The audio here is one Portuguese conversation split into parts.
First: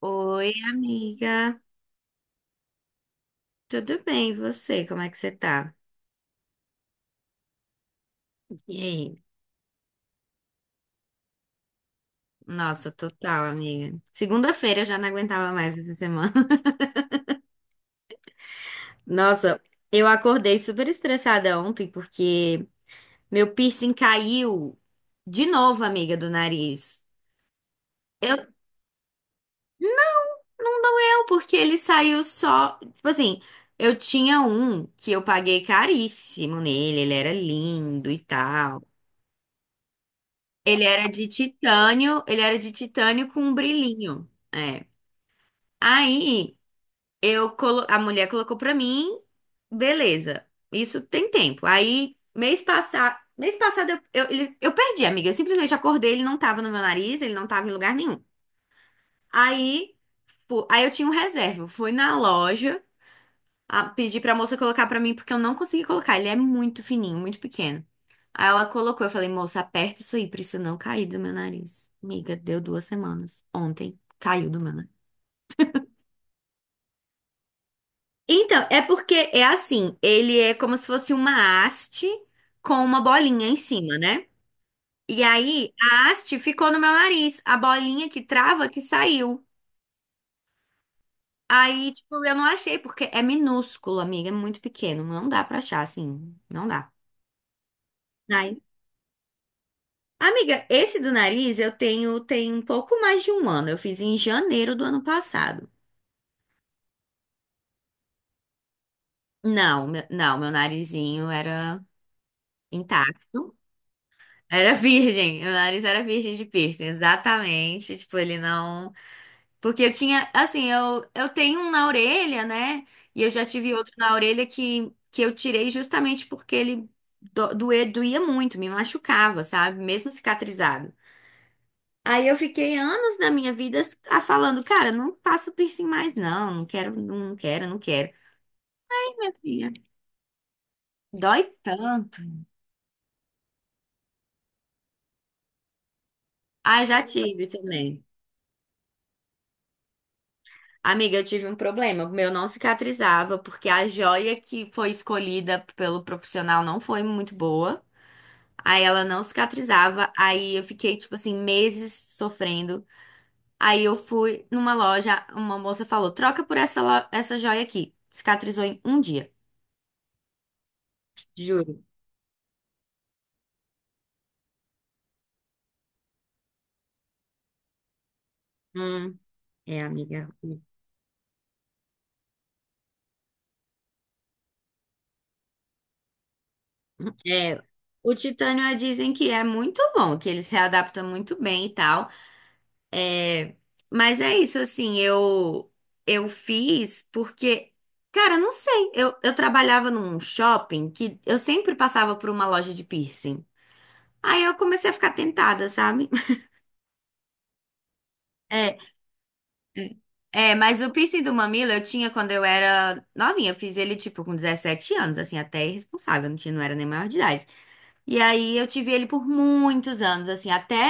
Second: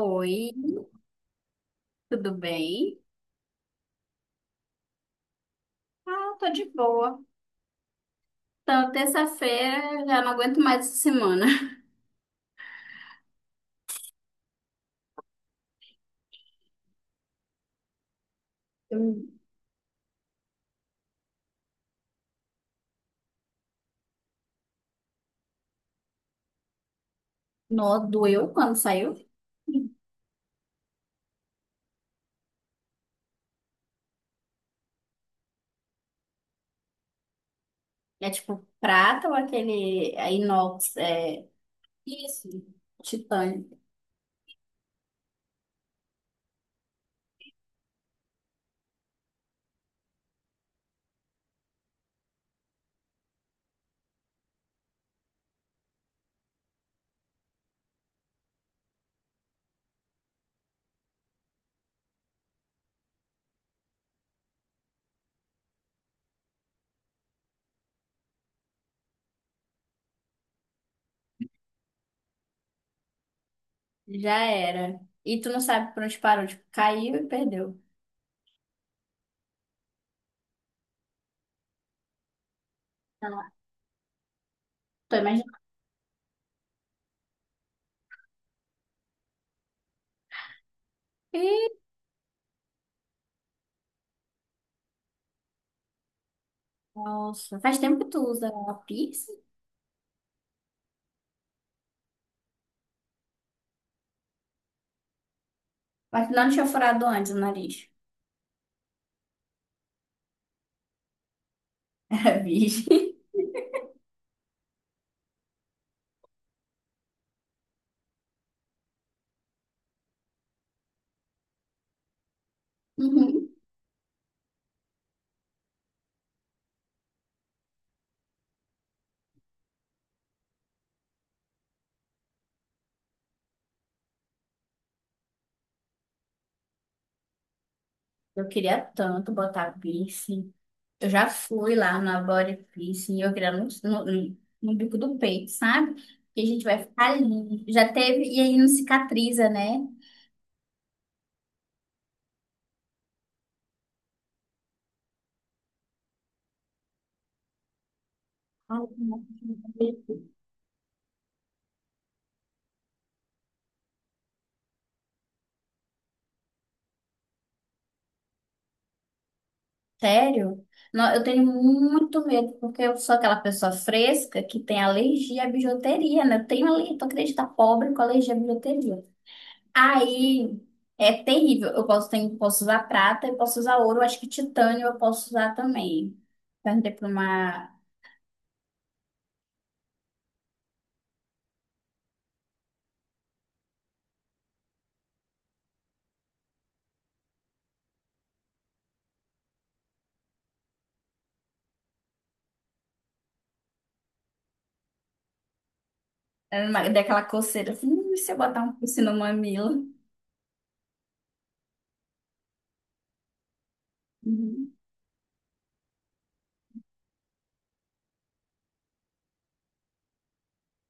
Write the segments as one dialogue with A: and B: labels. A: Oi, amiga.
B: tudo bem?
A: Tudo bem, e você? Como é que você tá?
B: Ah, tô de boa.
A: E
B: Então,
A: aí?
B: terça-feira já não aguento mais essa semana.
A: Nossa, total, amiga. Segunda-feira eu já não aguentava mais essa semana. Nossa, eu acordei super estressada ontem porque meu piercing caiu de novo, amiga, do nariz.
B: Nó
A: Eu
B: doeu quando saiu.
A: não doeu porque ele saiu só, tipo assim, eu tinha um que eu paguei caríssimo nele, ele era lindo e
B: É tipo
A: tal.
B: prata ou aquele é,
A: Ele
B: inox,
A: era de
B: é
A: titânio, ele
B: isso,
A: era de titânio com um
B: titânio.
A: brilhinho. É. Aí eu a mulher colocou pra mim, beleza. Isso tem tempo. Aí mês passado eu perdi, amiga. Eu simplesmente acordei, ele não tava no meu nariz, ele não tava em lugar nenhum. Aí, aí, eu tinha um reserva. Eu fui na loja, pedi pra moça colocar pra mim porque eu não consegui colocar. Ele é muito fininho, muito pequeno. Aí ela colocou, eu falei, moça, aperta isso aí pra isso não cair do meu nariz. Amiga, deu duas semanas. Ontem
B: Já
A: caiu do meu nariz.
B: era. E tu não sabe por onde parou, tipo, caiu e perdeu.
A: Então, é porque é assim, ele é como se fosse uma haste com uma bolinha
B: Ah,
A: em cima, né?
B: tô
A: E
B: imaginando.
A: aí, a haste ficou no meu nariz, a bolinha que trava que saiu.
B: Ih,
A: Aí, tipo, eu não achei, porque é minúsculo, amiga, é muito pequeno, não dá pra achar, assim, não dá.
B: nossa, faz tempo que tu usa
A: Aí,
B: a piercing?
A: amiga, esse do nariz eu tenho tem um pouco mais de um ano, eu fiz em janeiro do ano passado.
B: Mas não tinha furado antes o nariz.
A: Não, meu narizinho era
B: Era virgem.
A: intacto. Era virgem, meu nariz era virgem de piercing, exatamente. Tipo, ele não. Porque eu tinha, assim, eu tenho um na orelha, né? E eu já
B: Uhum.
A: tive outro na orelha que eu tirei justamente porque ele doía muito, me machucava, sabe? Mesmo cicatrizado. Aí eu fiquei anos da minha vida falando, cara, não faço piercing mais, não, não quero, não quero, não quero.
B: Eu queria
A: Ih,
B: tanto
A: minha filha,
B: botar piercing. Eu já
A: dói
B: fui lá na
A: tanto.
B: Body Piercing, e eu queria no bico do peito, sabe? Que a gente vai
A: Ah, já
B: ficar
A: tive
B: ali. Já
A: também.
B: teve, e aí não cicatriza, né?
A: Amiga, eu tive um problema. O meu não cicatrizava, porque a joia que foi escolhida pelo profissional não foi muito boa. Aí
B: Ai,
A: ela não
B: não.
A: cicatrizava. Aí eu fiquei, tipo assim, meses sofrendo. Aí eu fui numa loja, uma moça falou: troca por essa, essa joia aqui. Cicatrizou em um dia,
B: Sério? Não, eu tenho
A: juro.
B: muito medo, porque eu sou aquela pessoa fresca que tem alergia à bijuteria, né? Eu tenho ali, tu acredita, pobre com alergia à bijuteria.
A: Hum, é, amiga.
B: Aí é terrível. Eu posso, tenho, posso usar prata, eu posso usar ouro, eu acho que titânio eu posso usar também. Perguntei para
A: É,
B: uma.
A: o titânio dizem que é muito bom, que ele se adapta muito bem e tal. Mas é isso, assim, eu fiz porque, cara, não sei, eu trabalhava num shopping que eu sempre passava por uma loja de piercing. Aí eu comecei a ficar tentada, sabe?
B: Daquela coceira assim: e se eu botar um
A: É,
B: piercing no mamilo?"
A: é, mas o piercing do mamilo eu tinha quando eu era novinha, eu fiz ele tipo com
B: Uhum.
A: 17 anos, assim, até irresponsável, não tinha, não era nem maior de idade. E aí eu tive ele por muitos anos, assim, até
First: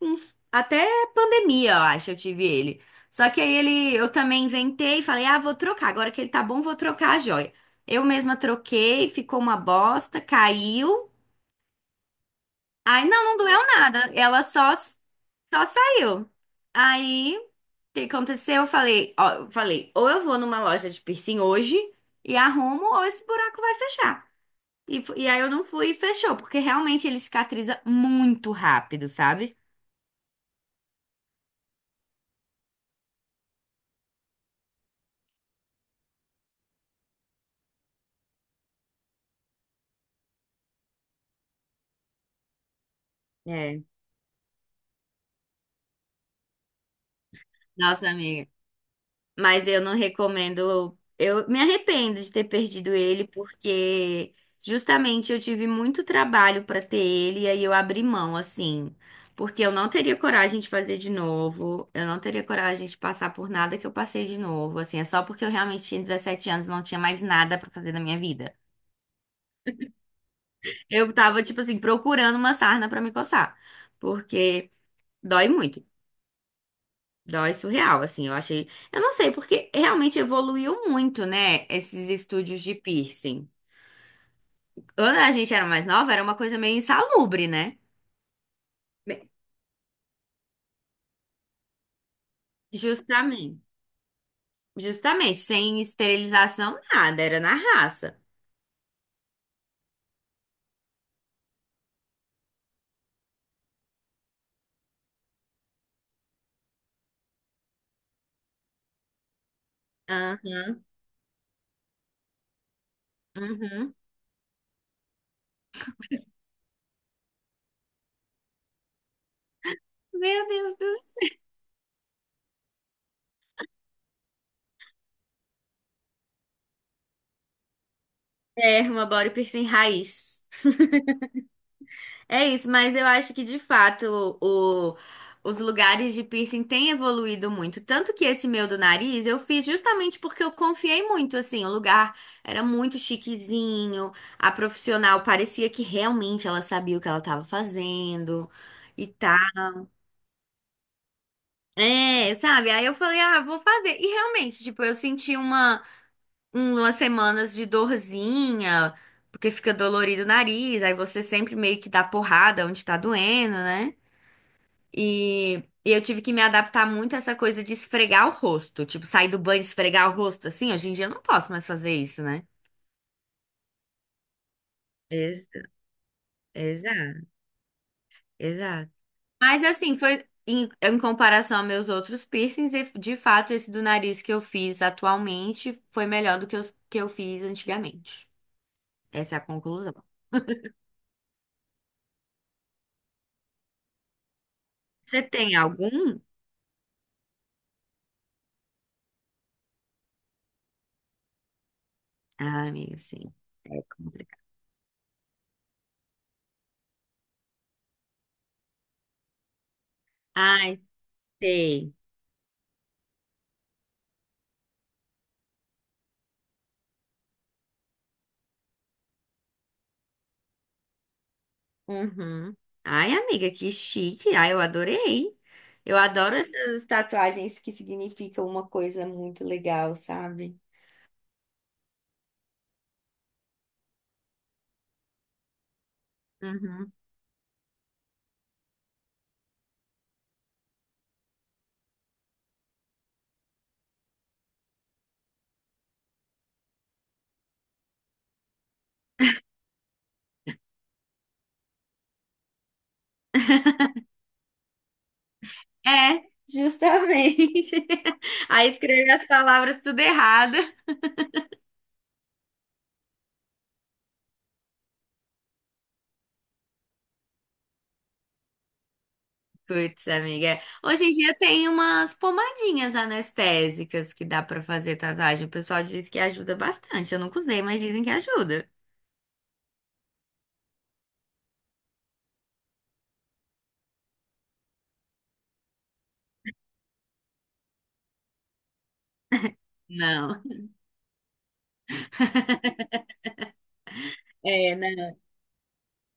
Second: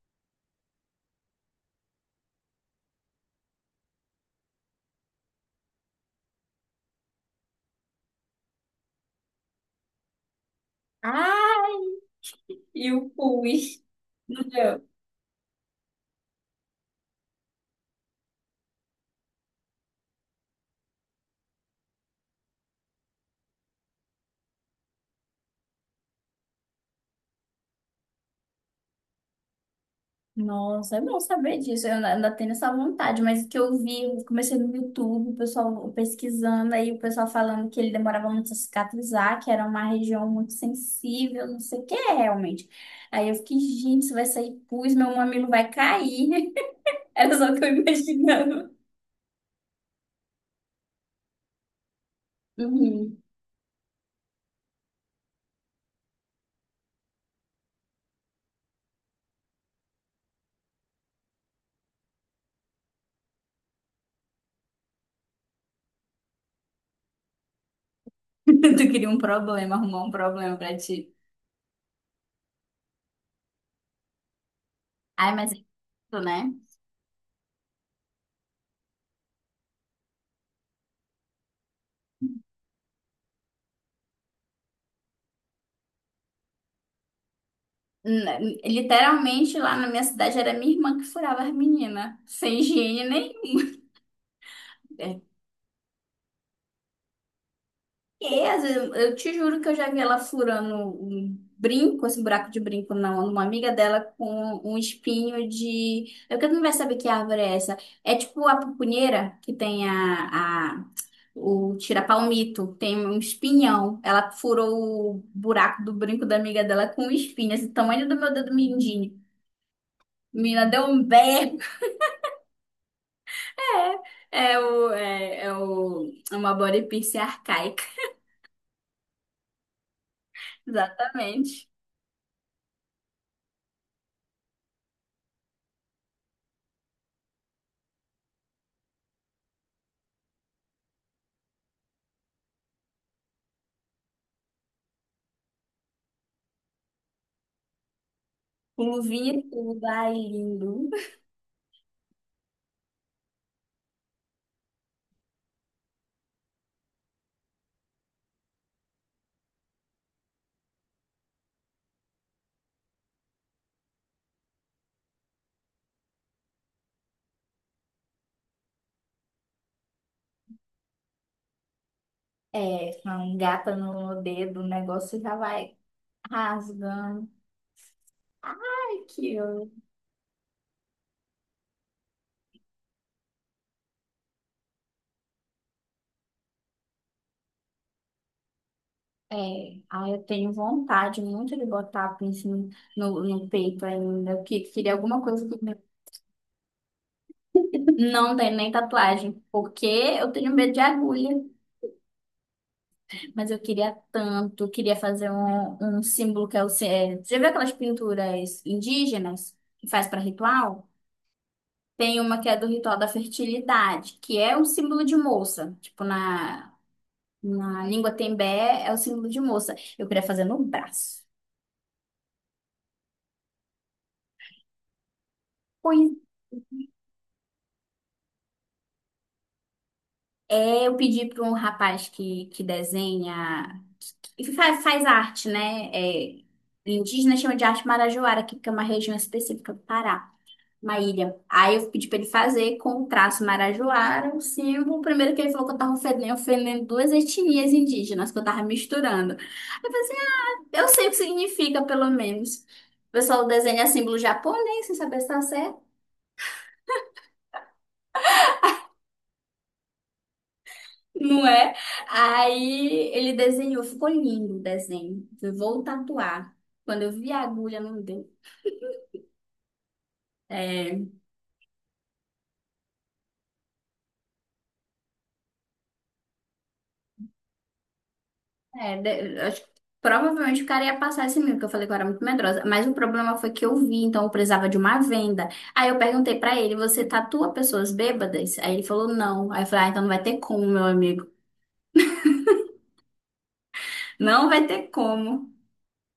A: até pandemia, eu acho, eu tive ele. Só que aí eu também inventei e falei: "Ah, vou trocar. Agora que ele tá bom, vou trocar a joia". Eu mesma troquei, ficou uma bosta, caiu.
B: Ah, e
A: Aí
B: o
A: não, não doeu
B: pus.
A: nada.
B: Não
A: Ela só
B: deu.
A: só saiu. Aí o que aconteceu? Eu falei, ó, eu falei, ou eu vou numa loja de piercing hoje e arrumo, ou esse buraco vai fechar. E aí eu não fui e fechou, porque realmente ele cicatriza muito rápido, sabe?
B: Nossa, é bom saber disso. Eu ainda tenho essa vontade, mas o que eu vi, eu comecei no YouTube, o pessoal pesquisando, aí o pessoal falando que ele demorava muito a cicatrizar, que era uma região muito sensível, não sei o que é realmente. Aí eu fiquei,
A: É.
B: gente, se vai sair pus, meu mamilo vai cair. Era só o que eu
A: Nossa, amiga.
B: imaginava.
A: Mas eu não recomendo. Eu me arrependo de ter perdido
B: Uhum.
A: ele, porque justamente eu tive muito trabalho pra ter ele, e aí eu abri mão, assim. Porque eu não teria coragem de fazer de novo, eu não teria coragem de passar por nada que eu passei de novo, assim. É só porque eu realmente tinha 17 anos, não tinha mais nada pra fazer na minha vida.
B: Tu queria um problema, arrumar um problema pra ti.
A: Eu tava, tipo assim, procurando uma sarna pra me coçar. Porque.
B: Ai,
A: Dói
B: mas é
A: muito.
B: isso, né?
A: Dói surreal, assim. Eu achei. Eu não sei, porque realmente evoluiu muito, né? Esses estúdios de piercing. Quando a gente era mais nova, era uma coisa meio insalubre, né? Bem,
B: Literalmente lá na minha cidade era minha irmã que furava as meninas, sem higiene nem.
A: justamente.
B: É.
A: Justamente. Sem esterilização, nada. Era na raça.
B: E, às vezes, eu te juro que eu já vi ela furando um brinco, esse buraco de brinco na numa amiga dela com um espinho de. Eu que não vai saber que árvore é essa. É tipo a pupunheira que tem a,
A: Aham.
B: a o tira-palmito, tem um
A: Uhum.
B: espinhão. Ela furou o buraco do brinco da amiga dela com um espinho, esse tamanho do meu dedo mindinho.
A: Meu
B: Menina,
A: Deus
B: deu
A: do
B: um
A: céu.
B: berro. É, é o, é é o, é uma body piercing arcaica.
A: É, uma body piercing raiz.
B: Exatamente.
A: É isso, mas eu acho que de fato o- os lugares de piercing têm evoluído muito. Tanto que esse meu do nariz eu fiz justamente porque eu confiei muito, assim. O lugar era muito chiquezinho, a profissional parecia que realmente ela sabia o que ela estava fazendo
B: Com
A: e
B: luvinha
A: tá.
B: e tudo. Ai, lindo.
A: É, sabe? Aí eu falei, ah, vou fazer. E realmente, tipo, eu senti uma, umas semanas de dorzinha, porque fica dolorido o nariz, aí você sempre meio que dá porrada onde tá doendo, né? E, e eu tive que me adaptar muito a essa coisa de esfregar o rosto. Tipo, sair do banho e esfregar o rosto assim. Hoje em dia eu não posso mais fazer isso, né?
B: É, com gata no dedo, o negócio já
A: Ex-
B: vai rasgando.
A: Exato, exato.
B: Ai, que
A: Mas
B: eu...
A: assim, foi em comparação a meus outros piercings, e de fato, esse do nariz que eu fiz atualmente foi melhor do que os que eu fiz antigamente. Essa é a
B: É,
A: conclusão.
B: ai, eu tenho vontade muito de botar piercing no peito ainda. Queria alguma
A: Você
B: coisa
A: tem
B: que
A: algum?
B: não tem nem tatuagem, porque eu tenho medo de agulha.
A: Ah, amiga, sim.
B: Mas eu
A: É
B: queria
A: complicado.
B: tanto, queria fazer um símbolo que é o. É, já viu aquelas pinturas indígenas que faz para
A: Ai,
B: ritual?
A: sei.
B: Tem uma que é do ritual da fertilidade, que é um símbolo de moça. Na língua tembé é o símbolo de moça. Eu queria fazer no braço.
A: Uhum. Ai, amiga, que chique. Ai, eu adorei. Eu
B: Pois
A: adoro essas tatuagens que significam uma coisa muito legal, sabe?
B: é, eu pedi para um rapaz que desenha, que faz, faz arte, né? É,
A: Uhum.
B: indígena chama de arte marajoara, que é uma região específica do Pará. Uma ilha. Aí eu pedi pra ele fazer com o traço marajoara, um símbolo. Primeiro que ele falou que eu tava ofendendo, ofendendo duas etnias indígenas, que eu tava misturando. Aí eu falei assim: "Ah, eu sei o que significa, pelo menos. O pessoal desenha símbolo japonês, sem saber se tá certo."
A: É, justamente. Aí escreve as palavras tudo errado.
B: Não é? Aí ele desenhou, ficou lindo o desenho. Eu vou tatuar. Quando eu vi a agulha, não deu.
A: Putz, amiga.
B: É,
A: Hoje em dia tem umas pomadinhas anestésicas que dá pra fazer tatuagem. O pessoal diz que ajuda bastante. Eu nunca usei, mas dizem que ajuda.
B: é, acho que provavelmente o cara ia passar esse medo, que eu falei que eu era muito medrosa. Mas o problema foi que eu vi, então eu precisava de uma venda. Aí eu perguntei pra ele: você tatua pessoas bêbadas? Aí ele falou: não. Aí eu falei: ah, então não vai ter
A: Não.
B: como, meu amigo. Não vai
A: É,
B: ter
A: não.
B: como.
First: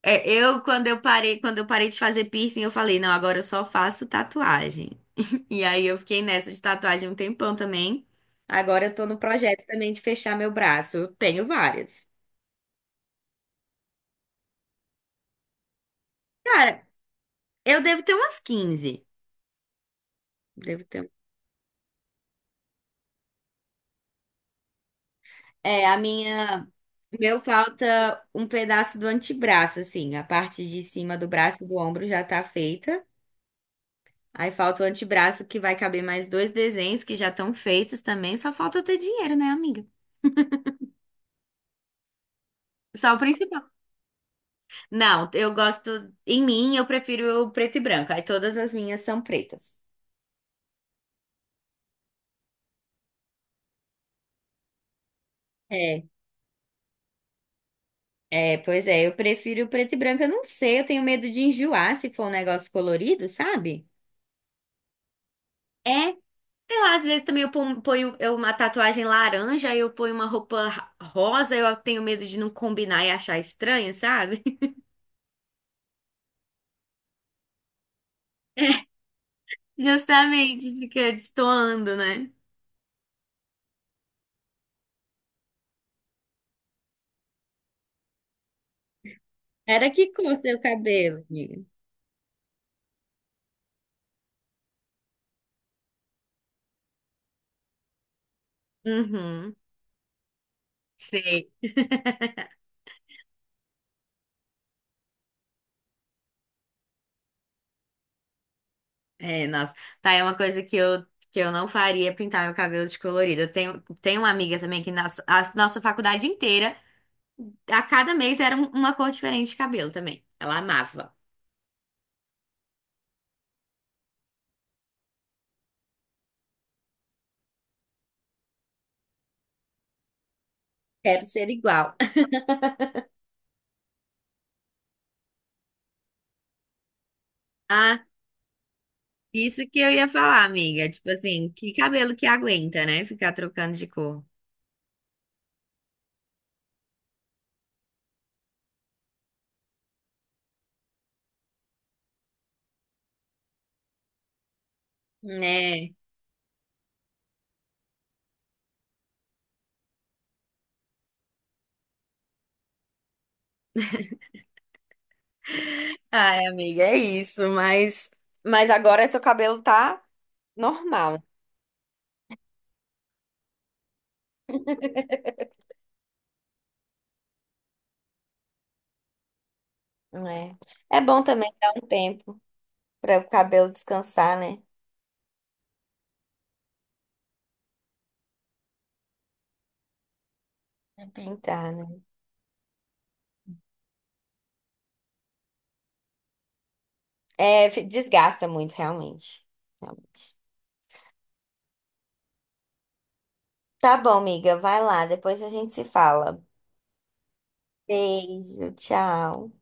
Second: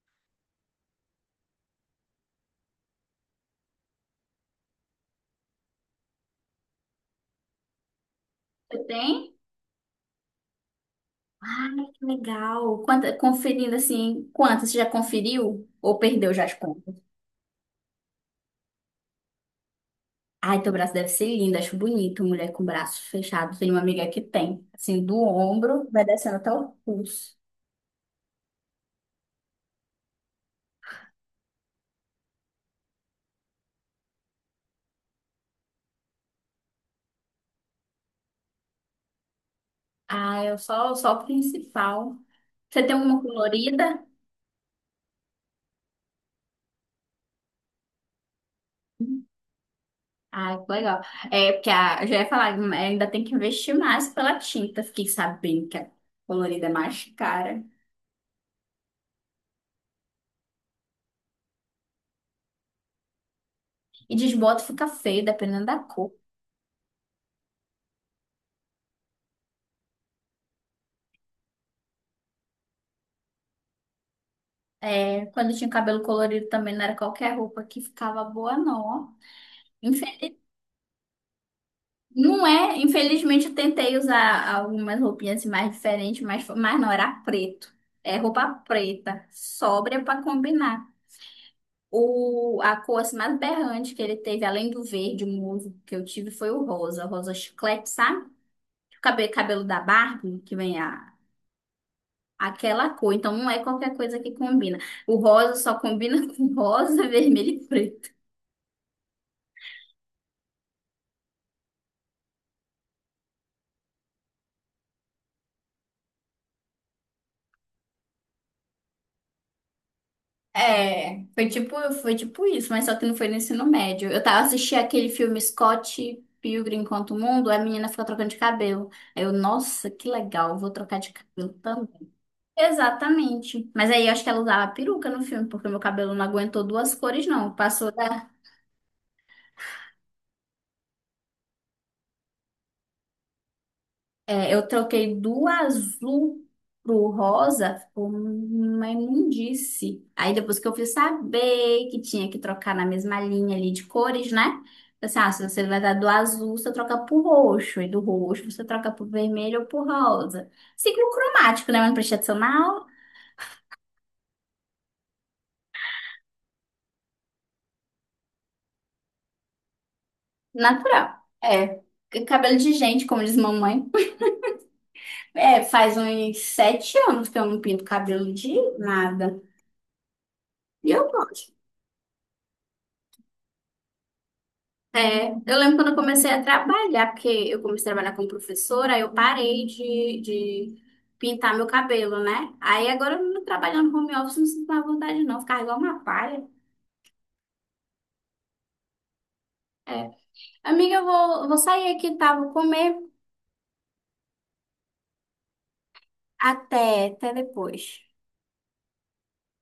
A: É, eu quando eu parei de fazer piercing, eu falei, não, agora eu só faço tatuagem. E aí eu fiquei nessa de tatuagem um tempão também.
B: Você
A: Agora eu tô no
B: tem?
A: projeto também de fechar meu braço. Eu tenho
B: Ah, que
A: várias.
B: legal. Quanta, conferindo assim, quantas? Você já conferiu? Ou perdeu já as
A: Cara,
B: contas?
A: eu devo ter umas 15.
B: Ai, teu
A: Devo
B: braço
A: ter.
B: deve
A: um,
B: ser lindo, acho bonito, mulher com braço fechado. Tem uma amiga que tem, assim, do
A: É,
B: ombro,
A: a
B: vai descendo até
A: minha.
B: o
A: O
B: pulso.
A: Meu falta um pedaço do antebraço, assim. A parte de cima do braço e do ombro já tá feita. Aí falta o antebraço que vai caber mais dois desenhos que já estão feitos também. Só falta eu ter dinheiro, né, amiga?
B: Ah, eu só, só o principal. Você tem
A: Só
B: uma
A: o principal.
B: colorida?
A: Não, eu gosto. Em mim, eu prefiro o preto e branco. Aí todas as minhas são pretas.
B: Ah, que legal. É, porque a, eu já ia falar, né, ainda tem que investir mais pela tinta. Fiquei sabendo que a
A: É,
B: colorida é mais cara.
A: é, pois é, eu prefiro o preto e branco. Eu não sei, eu tenho medo de enjoar se for um negócio colorido, sabe?
B: E desbota, fica feio, dependendo da cor.
A: É, sei lá, às vezes também eu ponho eu, uma tatuagem laranja, aí eu ponho uma roupa rosa, eu tenho medo de não combinar e achar estranho, sabe?
B: É, quando eu tinha cabelo colorido também não era qualquer roupa que ficava boa, não. Ó. Infel-
A: Justamente, fica destoando, né?
B: Não é, infelizmente eu tentei usar algumas roupinhas assim, mais diferentes, mas não, era preto. É roupa preta,
A: Era
B: sóbria
A: que
B: pra
A: cor seu
B: combinar.
A: cabelo, amiga?
B: A cor assim, mais berrante que ele teve, além do verde, o musgo que eu tive, foi o rosa, rosa chiclete, sabe? O cabelo,
A: Uhum.
B: cabelo da Barbie, que vem a,
A: Sei.
B: aquela cor. Então não é qualquer coisa que combina. O rosa só combina com rosa, vermelho e preto.
A: É, nossa, tá, é uma coisa que eu não faria pintar meu cabelo de colorido. Eu tenho uma amiga também que na a nossa faculdade inteira, a cada mês era uma cor diferente de cabelo também. Ela amava.
B: É, foi tipo, Foi tipo isso, mas só que não foi no ensino médio. Eu tava assistindo aquele filme Scott Pilgrim contra o Mundo, a menina ficou trocando de cabelo. Aí eu, nossa, que legal, eu vou trocar de
A: Quero ser
B: cabelo.
A: igual.
B: Exatamente. Mas aí eu acho que ela usava peruca no filme, porque meu cabelo não aguentou duas cores, não. Passou
A: Ah,
B: da.
A: isso que eu ia falar, amiga. Tipo assim, que cabelo que aguenta, né? Ficar trocando de cor.
B: É, eu troquei do azul pro rosa, ficou uma imundice. Aí depois que eu fui saber que tinha que trocar na mesma linha ali de cores, né? Falei assim: ah, se você vai
A: Né?
B: dar do azul, você troca pro roxo, e do roxo você troca pro vermelho ou pro rosa. Ciclo cromático, né? Uma prestação
A: Ai, amiga, é isso, mas agora seu cabelo tá
B: natural.
A: normal,
B: É. Cabelo de gente, como diz mamãe. É, faz uns 7 anos que eu não pinto cabelo de nada.
A: né?
B: E
A: É
B: eu
A: bom
B: gosto.
A: também dar um tempo para o cabelo descansar, né?
B: É, eu lembro quando eu comecei a trabalhar, porque eu comecei a trabalhar como professora, aí eu parei de
A: Pra
B: pintar meu
A: pintar, né?
B: cabelo, né? Aí agora eu trabalhando no home office, não sinto mais vontade não, ficar igual uma palha.
A: É, desgasta muito, realmente.
B: É.
A: Realmente.
B: Amiga, eu vou sair aqui, tá? Vou comer.
A: Tá bom, amiga, vai lá, depois a gente se fala.
B: Até, até depois.
A: Beijo, tchau.